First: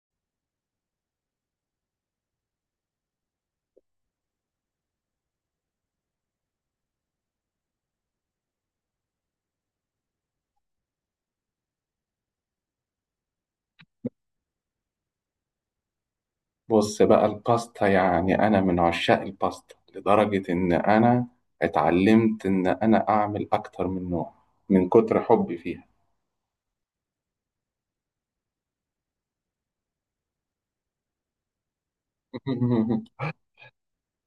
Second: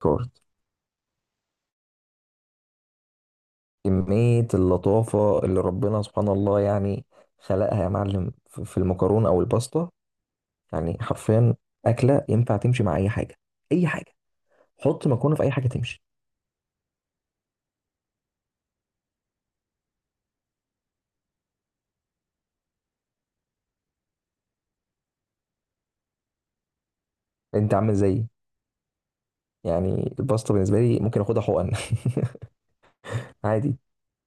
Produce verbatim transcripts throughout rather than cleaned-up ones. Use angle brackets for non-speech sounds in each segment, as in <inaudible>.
كارد. كمية اللطافة اللي ربنا سبحان الله يعني خلقها يا معلم في في المكرونة أو الباستا، يعني حرفيا أكلة ينفع تمشي مع أي حاجة، أي حاجة. حط مكرونة في أي حاجة تمشي. بص بقى الباستا، يعني أنا من عشاق الباستا لدرجة إن أنا اتعلمت إن أنا أعمل أكتر من نوع من كتر حبي فيها. أنت عامل زيي، يعني الباستا بالنسبة لي ممكن آخدها حقن. <laughs> <laughs> عادي.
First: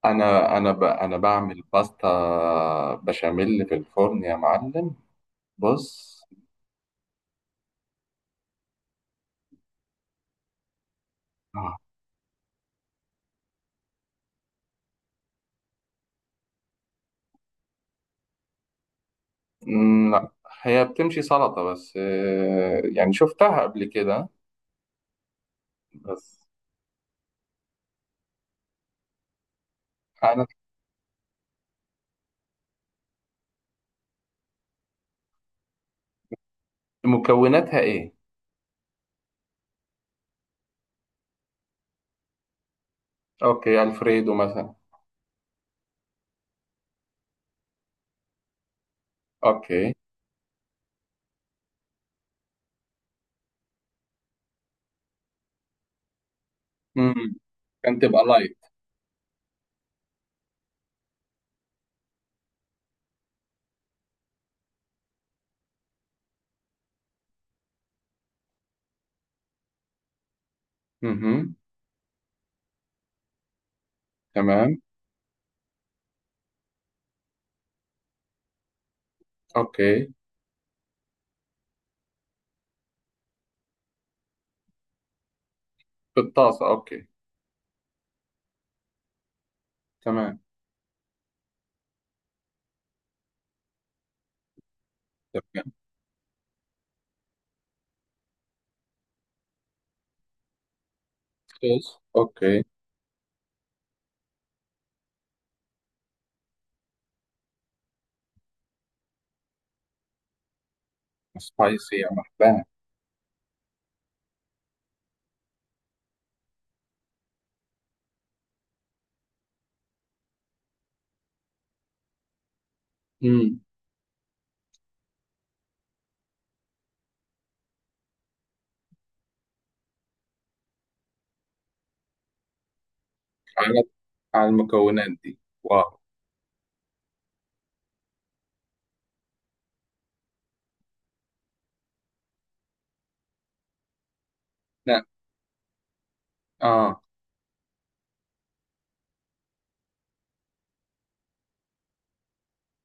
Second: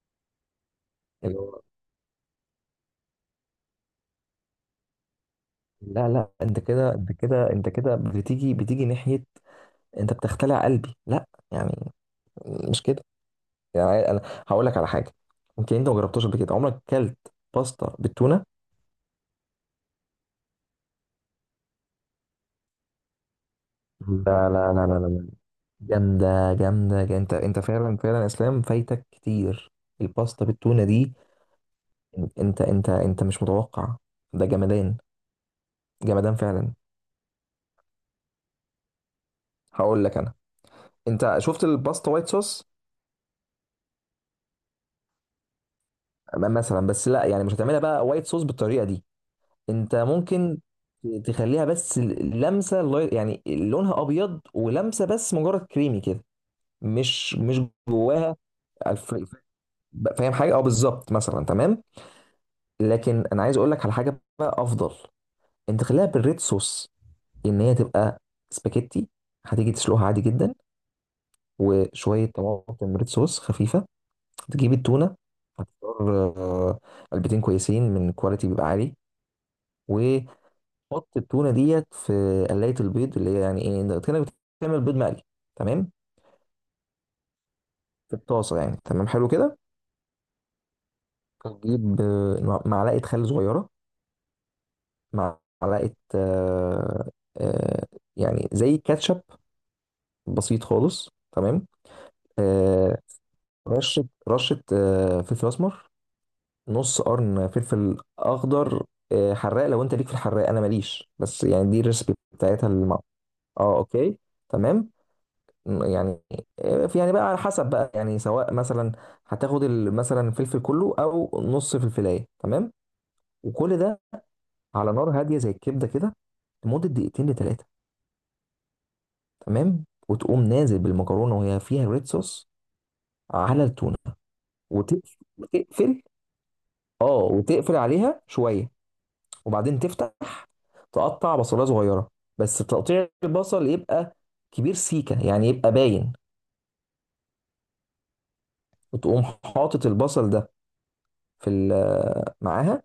أنا أنا ب... أنا اللي بعمل هو، باستا بشاميل في الفرن يا معلم. لا بص لا، أنت كده أنت كده أنت كده بتيجي بتيجي ناحية، أنت بتختلع قلبي، لا آه. يعني مش كده، يعني أنا هقول لك على حاجة، يمكن أنت ما جربتهاش قبل كده، عمرك كلت باستا بالتونة؟ مم، لا، هي بتمشي سلطة بس آه، يعني شفتها قبل كده لا لا لا لا لا، بس. جامدة، جامدة جا- انت انت فعلا فعلا اسلام فايتك كتير، الباستا أنا بالتونة دي، انت انت انت مش متوقع، ده جمدان، جمدان فعلا. مكوناتها إيه؟ هقول لك انا، انت شفت الباستا وايت صوص، أوكي، ألفريدو مثلا. م- مثلا، بس لا يعني مش هتعملها بقى وايت صوص بالطريقة دي، أوكي. انت ممكن ت- تخليها بس ال- لمسة، لاي- يعني لونها ابيض ولمسة بس مجرد كريمي كده، مش مم. مش كان تبقى جواها لايت. الف- فاهم حاجة، اه بالظبط مثلا تمام. لكن انا عايز اقول لك على حاجه بقى افضل، انت خليها بالريد صوص، ان هي تبقى سباكيتي، هتيجي تسلقها عادي جدا، مهم. وشويه طماطم ريد صوص خفيفه، تجيب تمام. التونه، هتختار آه، علبتين كويسين من كواليتي بيبقى عالي، اوكي. وحط التونه ديت في قلايه البيض اللي هي يعني ايه إنت كانك بتعمل بيض مقلي، تمام، بالطاسة اوكي. في الطاسه يعني، تمام حلو كده، تمام. هتجيب آه، معلقه خل صغيره، تمام. معلقه آه، آه، يعني زي كاتشب، بسيط خالص تمام. صوص اوكي. آه رشة رشة آه فلفل أسمر، نص قرن فلفل أخضر، آه حراق، لو أنت ليك في الحراق أنا ماليش، بس يعني دي سبايسي، يا الريسبي مرحبا. بتاعتها الم... أه أوكي تمام. م- يعني آه، في- يعني بقى على حسب بقى، يعني سواء مثلا هتاخد ال- مثلا الفلفل كله أو نص فلفلاية، تمام، امم. وكل ده على نار هادية زي الكبدة كده لمدة دقيقتين لتلاتة، تمام، وتقوم نازل بالمكرونة وهي فيها ريد صوص على على التونة على المكونات دي. واو. وتقفل. اه وتقفل عليها شويه، وبعدين تفتح، تقطع بصلايه صغيره، بس تقطيع البصل يبقى كبير لا. سيكه، يعني يبقى باين، اه. وتقوم حاطط البصل ده في ال- آه، معاها،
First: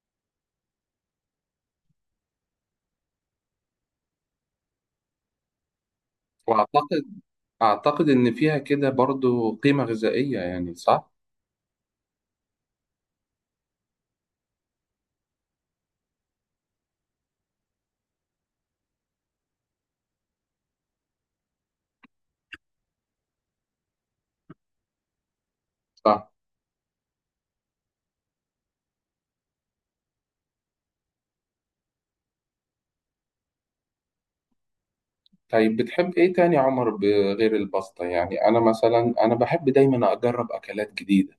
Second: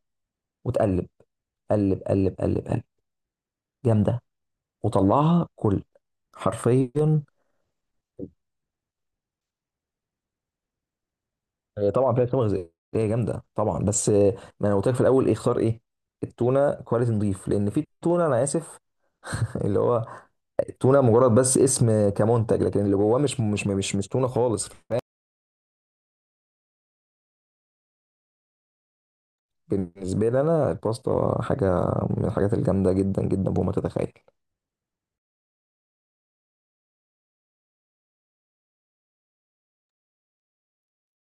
وتقلب قلب قلب قلب قلب، جامده، وطلعها كل، واعتقد، حرفيا. اعتقد ان فيها كده برضو قيمة غذائية، يعني صح؟ هي طبعا فيها قيمه غذائيه جامده طبعا، بس آه، ما انا قلت لك في الاول ايه اختار ايه، التونه كواليتي نضيف، لان في تونه انا اسف <laughs> اللي هو التونه مجرد بس اسم كمنتج، لكن اللي جواه مش مش مش مش تونه خالص. صح. بالنسبة لي أنا الباستا حاجة من الحاجات الجامدة جدا جدا فوق ما تتخيل. طيب بتحب ايه تاني يا عمر بغير الباستا؟ يعني انا مثلا انا بحب دايما اجرب اكلات جديدة،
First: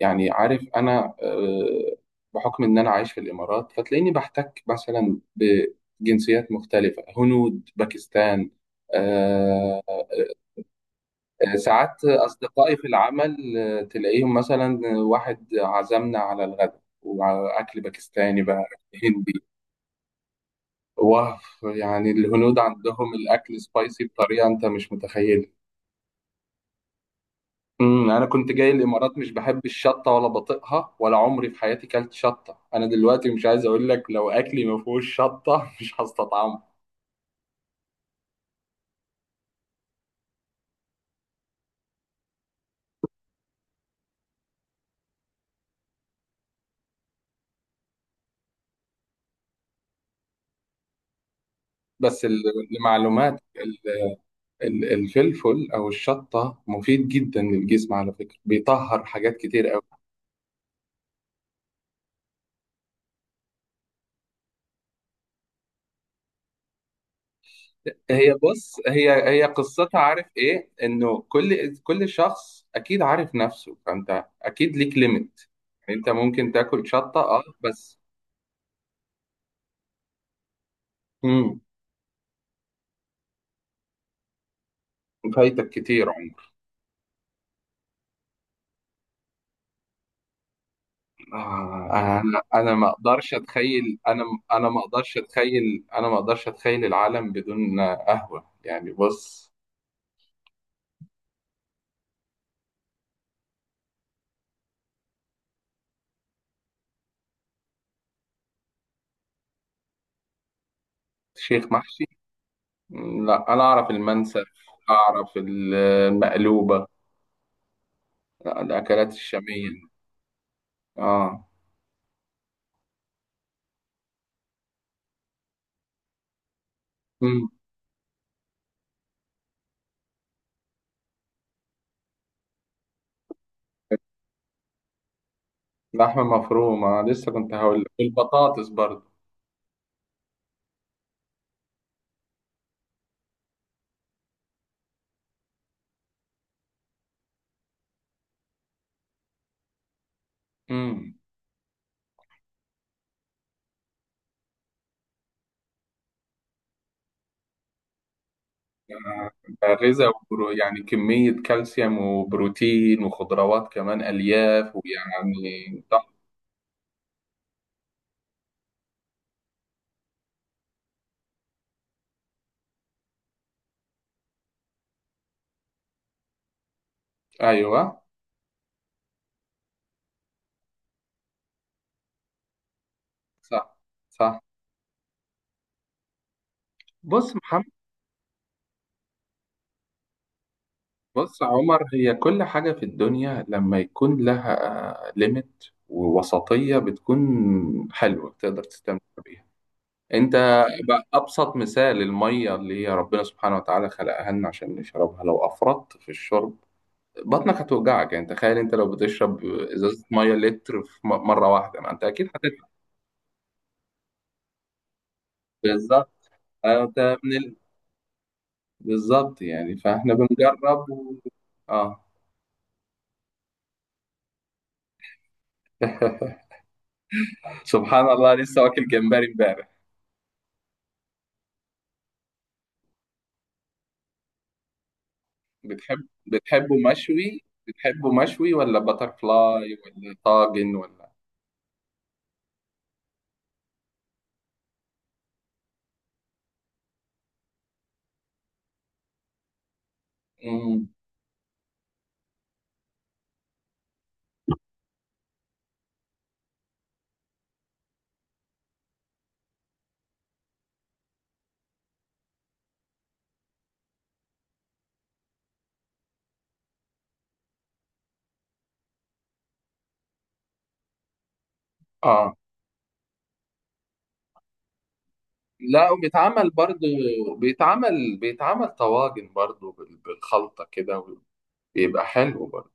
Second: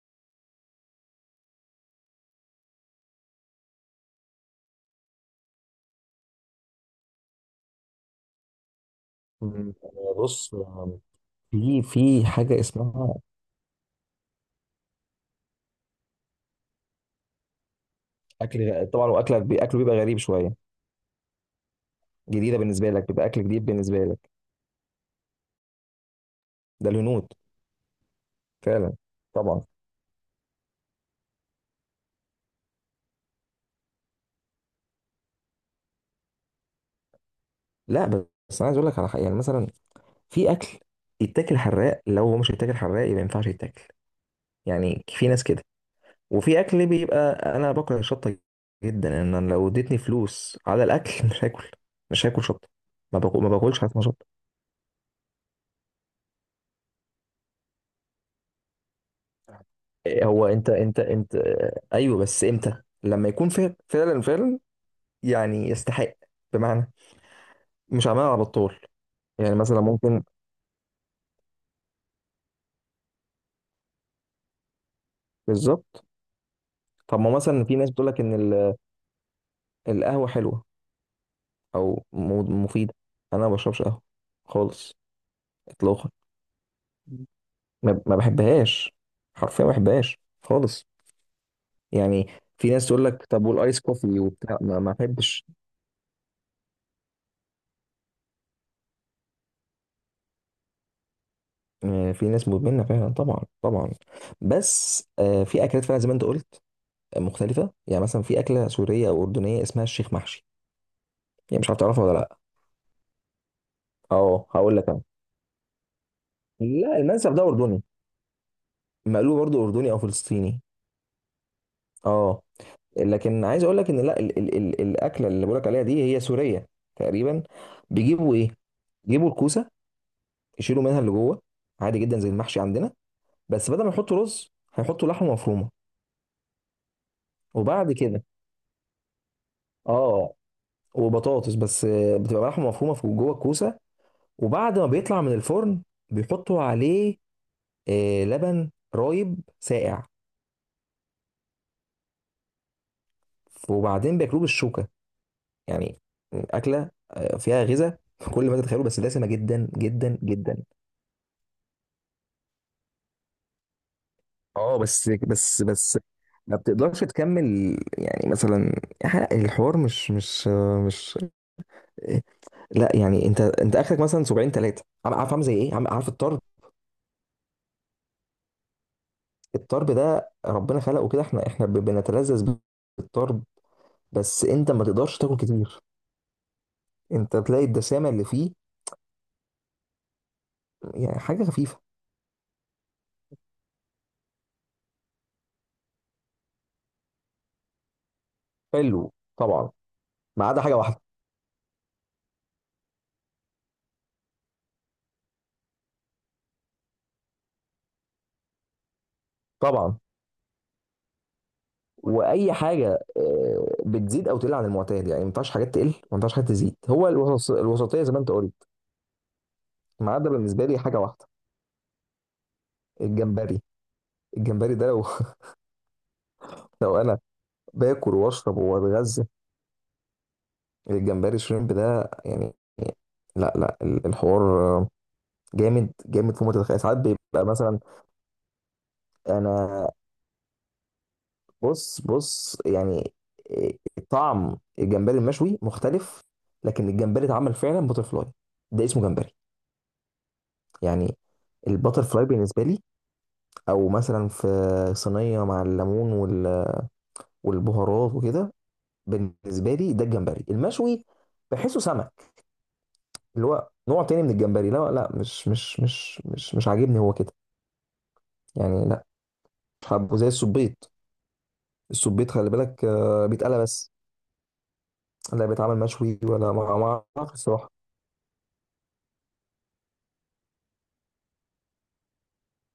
يعني عارف انا آه، بحكم ان انا عايش في الامارات فتلاقيني بحتك مثلا بجنسيات مختلفه، هنود، باكستان، مم. آه، آه، بص، آه، في ساعات في حاجة اصدقائي في اسمها العمل آه، تلاقيهم مثلا واحد عزمنا على الغداء وعلى اكل باكستاني بقى أكل، غ- أكل طبعا، هندي. وأكلك بي- أكله بيبقى غريب شوية، واو. يعني الهنود جديدة بالنسبة لك، عندهم بيبقى أكل الاكل جديد سبايسي بالنسبة لك، بطريقه انت مش متخيلها. ده الهنود امم. انا كنت جاي فعلا الامارات مش بحب طبعا. الشطه ولا بطيقها ولا عمري في حياتي كلت شطه، انا دلوقتي مش عايز اقول لك لو اكلي ما فيهوش شطه <laughs> مش هستطعمه. لا، بس أنا عايز أقول لك على حاجة، يعني مثلا في أكل يتاكل حراق، لو هو مش يتاكل حراق يبقى ما ينفعش يتاكل، يعني في ناس كده، وفي اكل بيبقى انا باكل الشطه جدا ان انا لو اديتني فلوس على الاكل <laughs> مش هاكل بس مش ال- هاكل شطه، ما باكل لمعلومات ما ال- باكلش حاجه اسمها شطه. ال- الفلفل او الشطه مفيد جدا للجسم على فكره، بيطهر حاجات كتير قوي. إيه، هو انت انت انت ايوه بس امتى؟ لما يكون فعلا فعلا فعلا يعني يستحق، بمعنى مش عمال هي على بص، بطال، هي هي يعني مثلا قصتها ممكن عارف ايه، انه كل كل شخص اكيد عارف نفسه، فانت اكيد ليك ليميت. بالظبط. انت ممكن تاكل شطه طب ما اه مثلا في ناس بس. بتقول لك ان ال- القهوه حلوه امم. او م- مفيده، انا ما بشربش قهوه خالص فايتك كتير. اطلاقا، ما ما بحبهاش، حرفيا ما بحبهاش خالص، آه، يعني انا في انا ناس ما تقول لك اقدرش طب والايس اتخيل. كوفي انا وبتاع، انا ما ما ما اقدرش احبش. اتخيل، انا ما اقدرش اتخيل العالم بدون قهوة، يعني بص. آه، في ناس مدمنه فعلا طبعا طبعا، بس آه، في اكلات فعلا زي ما انت قلت آه، مختلفه، يعني مثلا في اكله سوريه او اردنيه اسمها الشيخ محشي، يعني شيخ مش عارف محشي. تعرفها ولا لا؟ لا، انا اعرف المنسف، اه هقول لك انا، اعرف المقلوبة. لا المنسف ده اردني، لا، الاكلات مقلوب برضه الشامية. اردني او فلسطيني، اه. اه، لكن عايز اقول لك ان، لا، ال ال ال الاكله اللي بقول لك عليها دي هي سوريه تقريبا، امم. بيجيبوا ايه؟ بيجيبوا الكوسه، يشيلوا منها اللي جوه، عادي جدا زي المحشي عندنا، بس بدل ما يحطوا رز هيحطوا لحمه مفرومه، لحمة مفرومة لسه كنت هقول لك، وبعد كده البطاطس برضه. اه وبطاطس، بس آه، بتبقى لحمه مفرومه في جوه الكوسه، وبعد ما بيطلع من الفرن بيحطوا عليه آه، لبن رايب ساقع، امم. وبعدين بياكلوه بالشوكه، يعني اكله آه، فيها غذاء <laughs> في كل ما تتخيله، بس دسمه جدا غذاء جدا وبرو... جدا. يعني كمية كالسيوم وبروتين وخضروات كمان ألياف، اه بس بس ويعني. بس ما بتقدرش تكمل، يعني مثلا الحوار مش مش مش لا يعني، انت انت اخرك مثلا سبعين ثلاثه، عارف عامل زي ايه؟ عم- عارف الطرب، ايوه. الطرب ده ربنا خلقه كده، احنا احنا ب- بنتلذذ بالطرب، صح. صح. بس انت ما تقدرش تاكل كتير، بص انت محمد. تلاقي الدسامه اللي فيه، يعني بص حاجه يا خفيفه عمر، هي كل حاجة في الدنيا لما يكون لها ليميت ووسطية بتكون حلوة تقدر تستمتع حلو بيها. طبعا انت ما عدا حاجه واحده، بقى أبسط مثال المية اللي هي ربنا سبحانه وتعالى خلقها لنا عشان نشربها، لو أفرطت في الشرب بطنك هتوجعك. يعني تخيل انت لو بتشرب طبعا ازازة مية لتر في م- مرة واحدة، ما انت اكيد واي هتتعب. حاجه آه، بتزيد او تقل عن المعتاد، يعني ما ينفعش حاجات تقل وما بالظبط. ينفعش حاجات تزيد، انت هو من الوسط- ال... الوسطيه زي ما انت قلت. بالظبط. يعني ما فاحنا عدا بالنسبه لي بنجرب حاجه و... واحده، اه. الجمبري، الجمبري ده لو <laughs> <laughs> لو انا سبحان باكل الله، واشرب لسه واكل جمبري واتغذى، امبارح. الجمبري شريمب ده، يعني لا لا، ال- الحوار جامد بتحب، جامد فوق ما بتحبه تتخيل، ساعات مشوي بيبقى مثلا، بتحبه مشوي ولا باتر فلاي انا ولا طاجن ولا؟ بص بص يعني طعم الجمبري المشوي مختلف، لكن الجمبري اتعمل فعلا بتر فلاي ده اسمه جمبري، مم. يعني البتر فلاي بالنسبه لي، او مثلا في صينيه مع الليمون وال- والبهارات وكده، بالنسبه لي ده الجمبري المشوي، بحسه سمك، اللي هو نوع تاني من الجمبري، لا لا، مش مش مش مش مش عاجبني هو كده، يعني لا مش حابه، زي السبيط، السبيط اه. خلي بالك آه، بيتقلى بس، لا بيتعمل لا، مشوي وبيتعمل ولا، ما برضو، ما اعرفش الصراحه. بيتعمل بيتعمل طواجن برضو بال- بالخلطة كده، بيبقى حلو برضو.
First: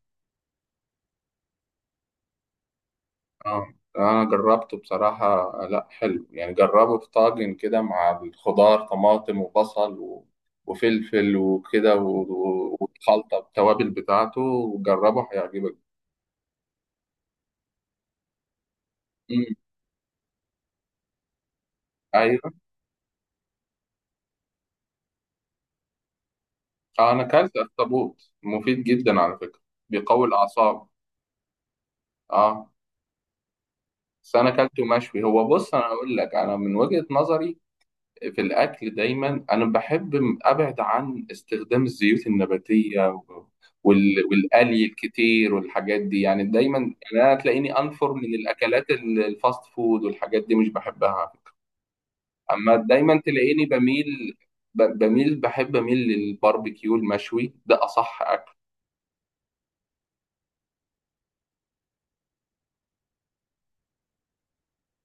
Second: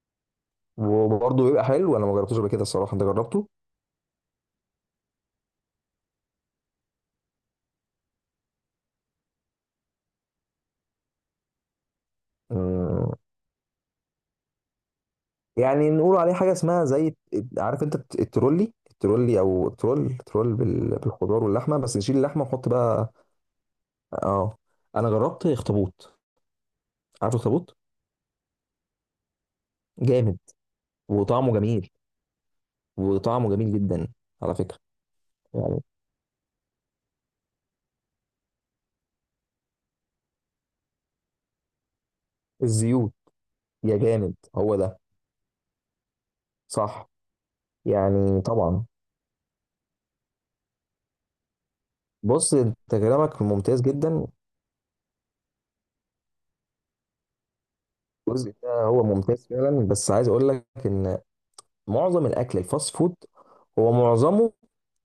وبرضه بيبقى حلو، انا ما جربتوش قبل كده الصراحه، انت جربته؟ اه انا جربته بصراحة، لا حلو يعني، جربه في طاجن كده مع الخضار، طماطم وبصل و... وفلفل وكده و- و- مم. والخلطة التوابل بتاعته، وجربه هيعجبك. يعني نقول عليه حاجه اسمها زي، عارف انت الت- الترولي الترولي مم. او ترول ترول بال- بالخضار واللحمه، بس نشيل اللحمه ايوه. ونحط بقى، اه، انا جربت اخطبوط، اه انا عارف اكلت اخطبوط اخطبوط، مفيد جدا على فكره، بيقوي جامد الاعصاب. وطعمه جميل، اه وطعمه جميل جدا بس انا على فكره، اكلته مشوي. هو بص، يعني انا اقول لك انا من وجهه نظري في الاكل، دايما انا بحب م- ابعد عن استخدام الزيوت النباتيه الزيوت، و- يا وال- جامد هو والقلي ده الكتير والحاجات دي، يعني دايما، صح، يعني انا تلاقيني انفر من يعني طبعا، الاكلات ال- الفاست فود والحاجات دي، مش بحبها. بص اما انت دايما كلامك تلاقيني ممتاز جدا، بميل، ب- بميل بحب اميل للباربيكيو المشوي، ده اصح اكل. الجزء ده هو ممتاز فعلا، بس عايز اقول لك ان معظم الاكل الفاست فود هو معظمه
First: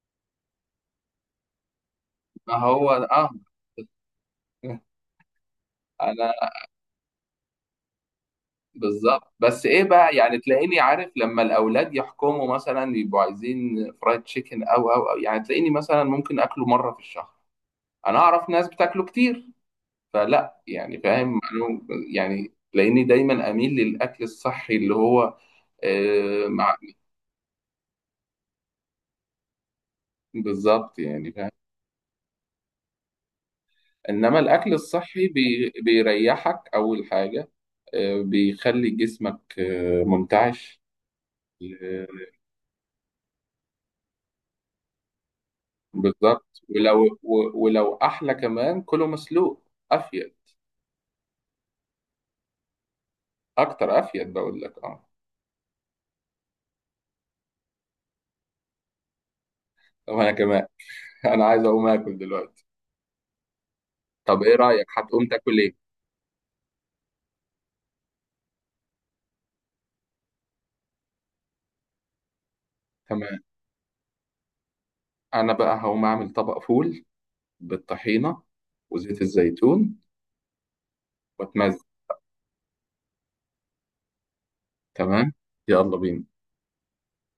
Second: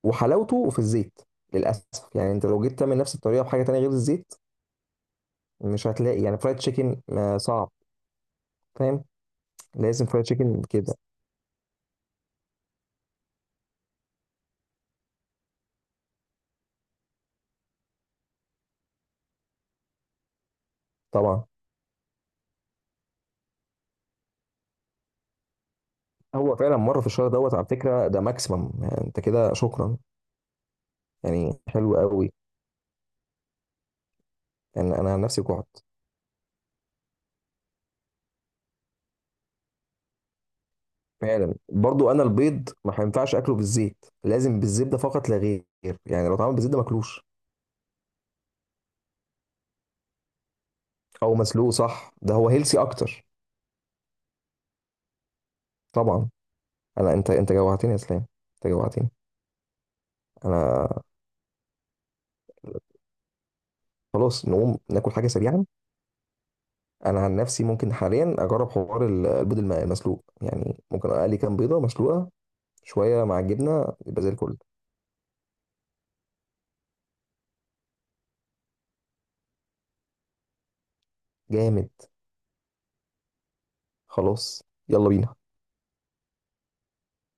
وحلاوته في الزيت للاسف، يعني انت ما لو جيت هو تعمل نفس اه. الطريقه بحاجه تانية غير الزيت <laughs> مش هتلاقي، انا يعني فرايد تشيكن آه، صعب، فاهم، بالظبط، بس ايه لازم بقى، فرايد يعني تشيكن تلاقيني كده، عارف لما الاولاد يحكموا مثلا يبقوا عايزين فرايد تشيكن او او او يعني تلاقيني مثلا ممكن اكله مره في الشهر. انا اعرف ناس بتاكله كتير، فلا يعني، فاهم طبعا أنا. يعني تلاقيني دايما اميل للاكل الصحي اللي هو آه، هو مع فعلا مره في الشهر دوت على فكره ده ماكسيمم، يعني انت كده شكرا، بالظبط، يعني فاهم. يعني حلو قوي، انما الاكل يعني انا عن الصحي نفسي بي جوعت، بيريحك اول حاجه. آه، بيخلي جسمك آه منتعش. فعلا آه، برضو، انا البيض ما هينفعش اكله بالزيت، لازم بالزبده فقط لا غير، يعني لو اتعمل بالظبط. بالزبده ولو ماكلوش، و- ولو احلى كمان كله مسلوق. افيد. او مسلوق صح ده هو هيلسي اكتر، اكتر افيد، بقول لك اه. طبعا. انا، انت انت جوعتني يا اسلام، انت جوعتني، طب انا كمان. انا <laughs> انا عايز اقوم اكل دلوقتي. طب خلاص ايه نقوم رايك ناكل هتقوم حاجه تاكل سريعا، ايه؟ انا عن نفسي ممكن حاليا اجرب حوار ال- البيض الم- المسلوق، يعني ممكن اقلي كام بيضه مسلوقه شويه تمام. مع الجبنه يبقى زي الفل، انا بقى هقوم اعمل طبق فول بالطحينه وزيت الزيتون واتمزج. جامد خلاص يلا تمام. بينا. يلا بينا.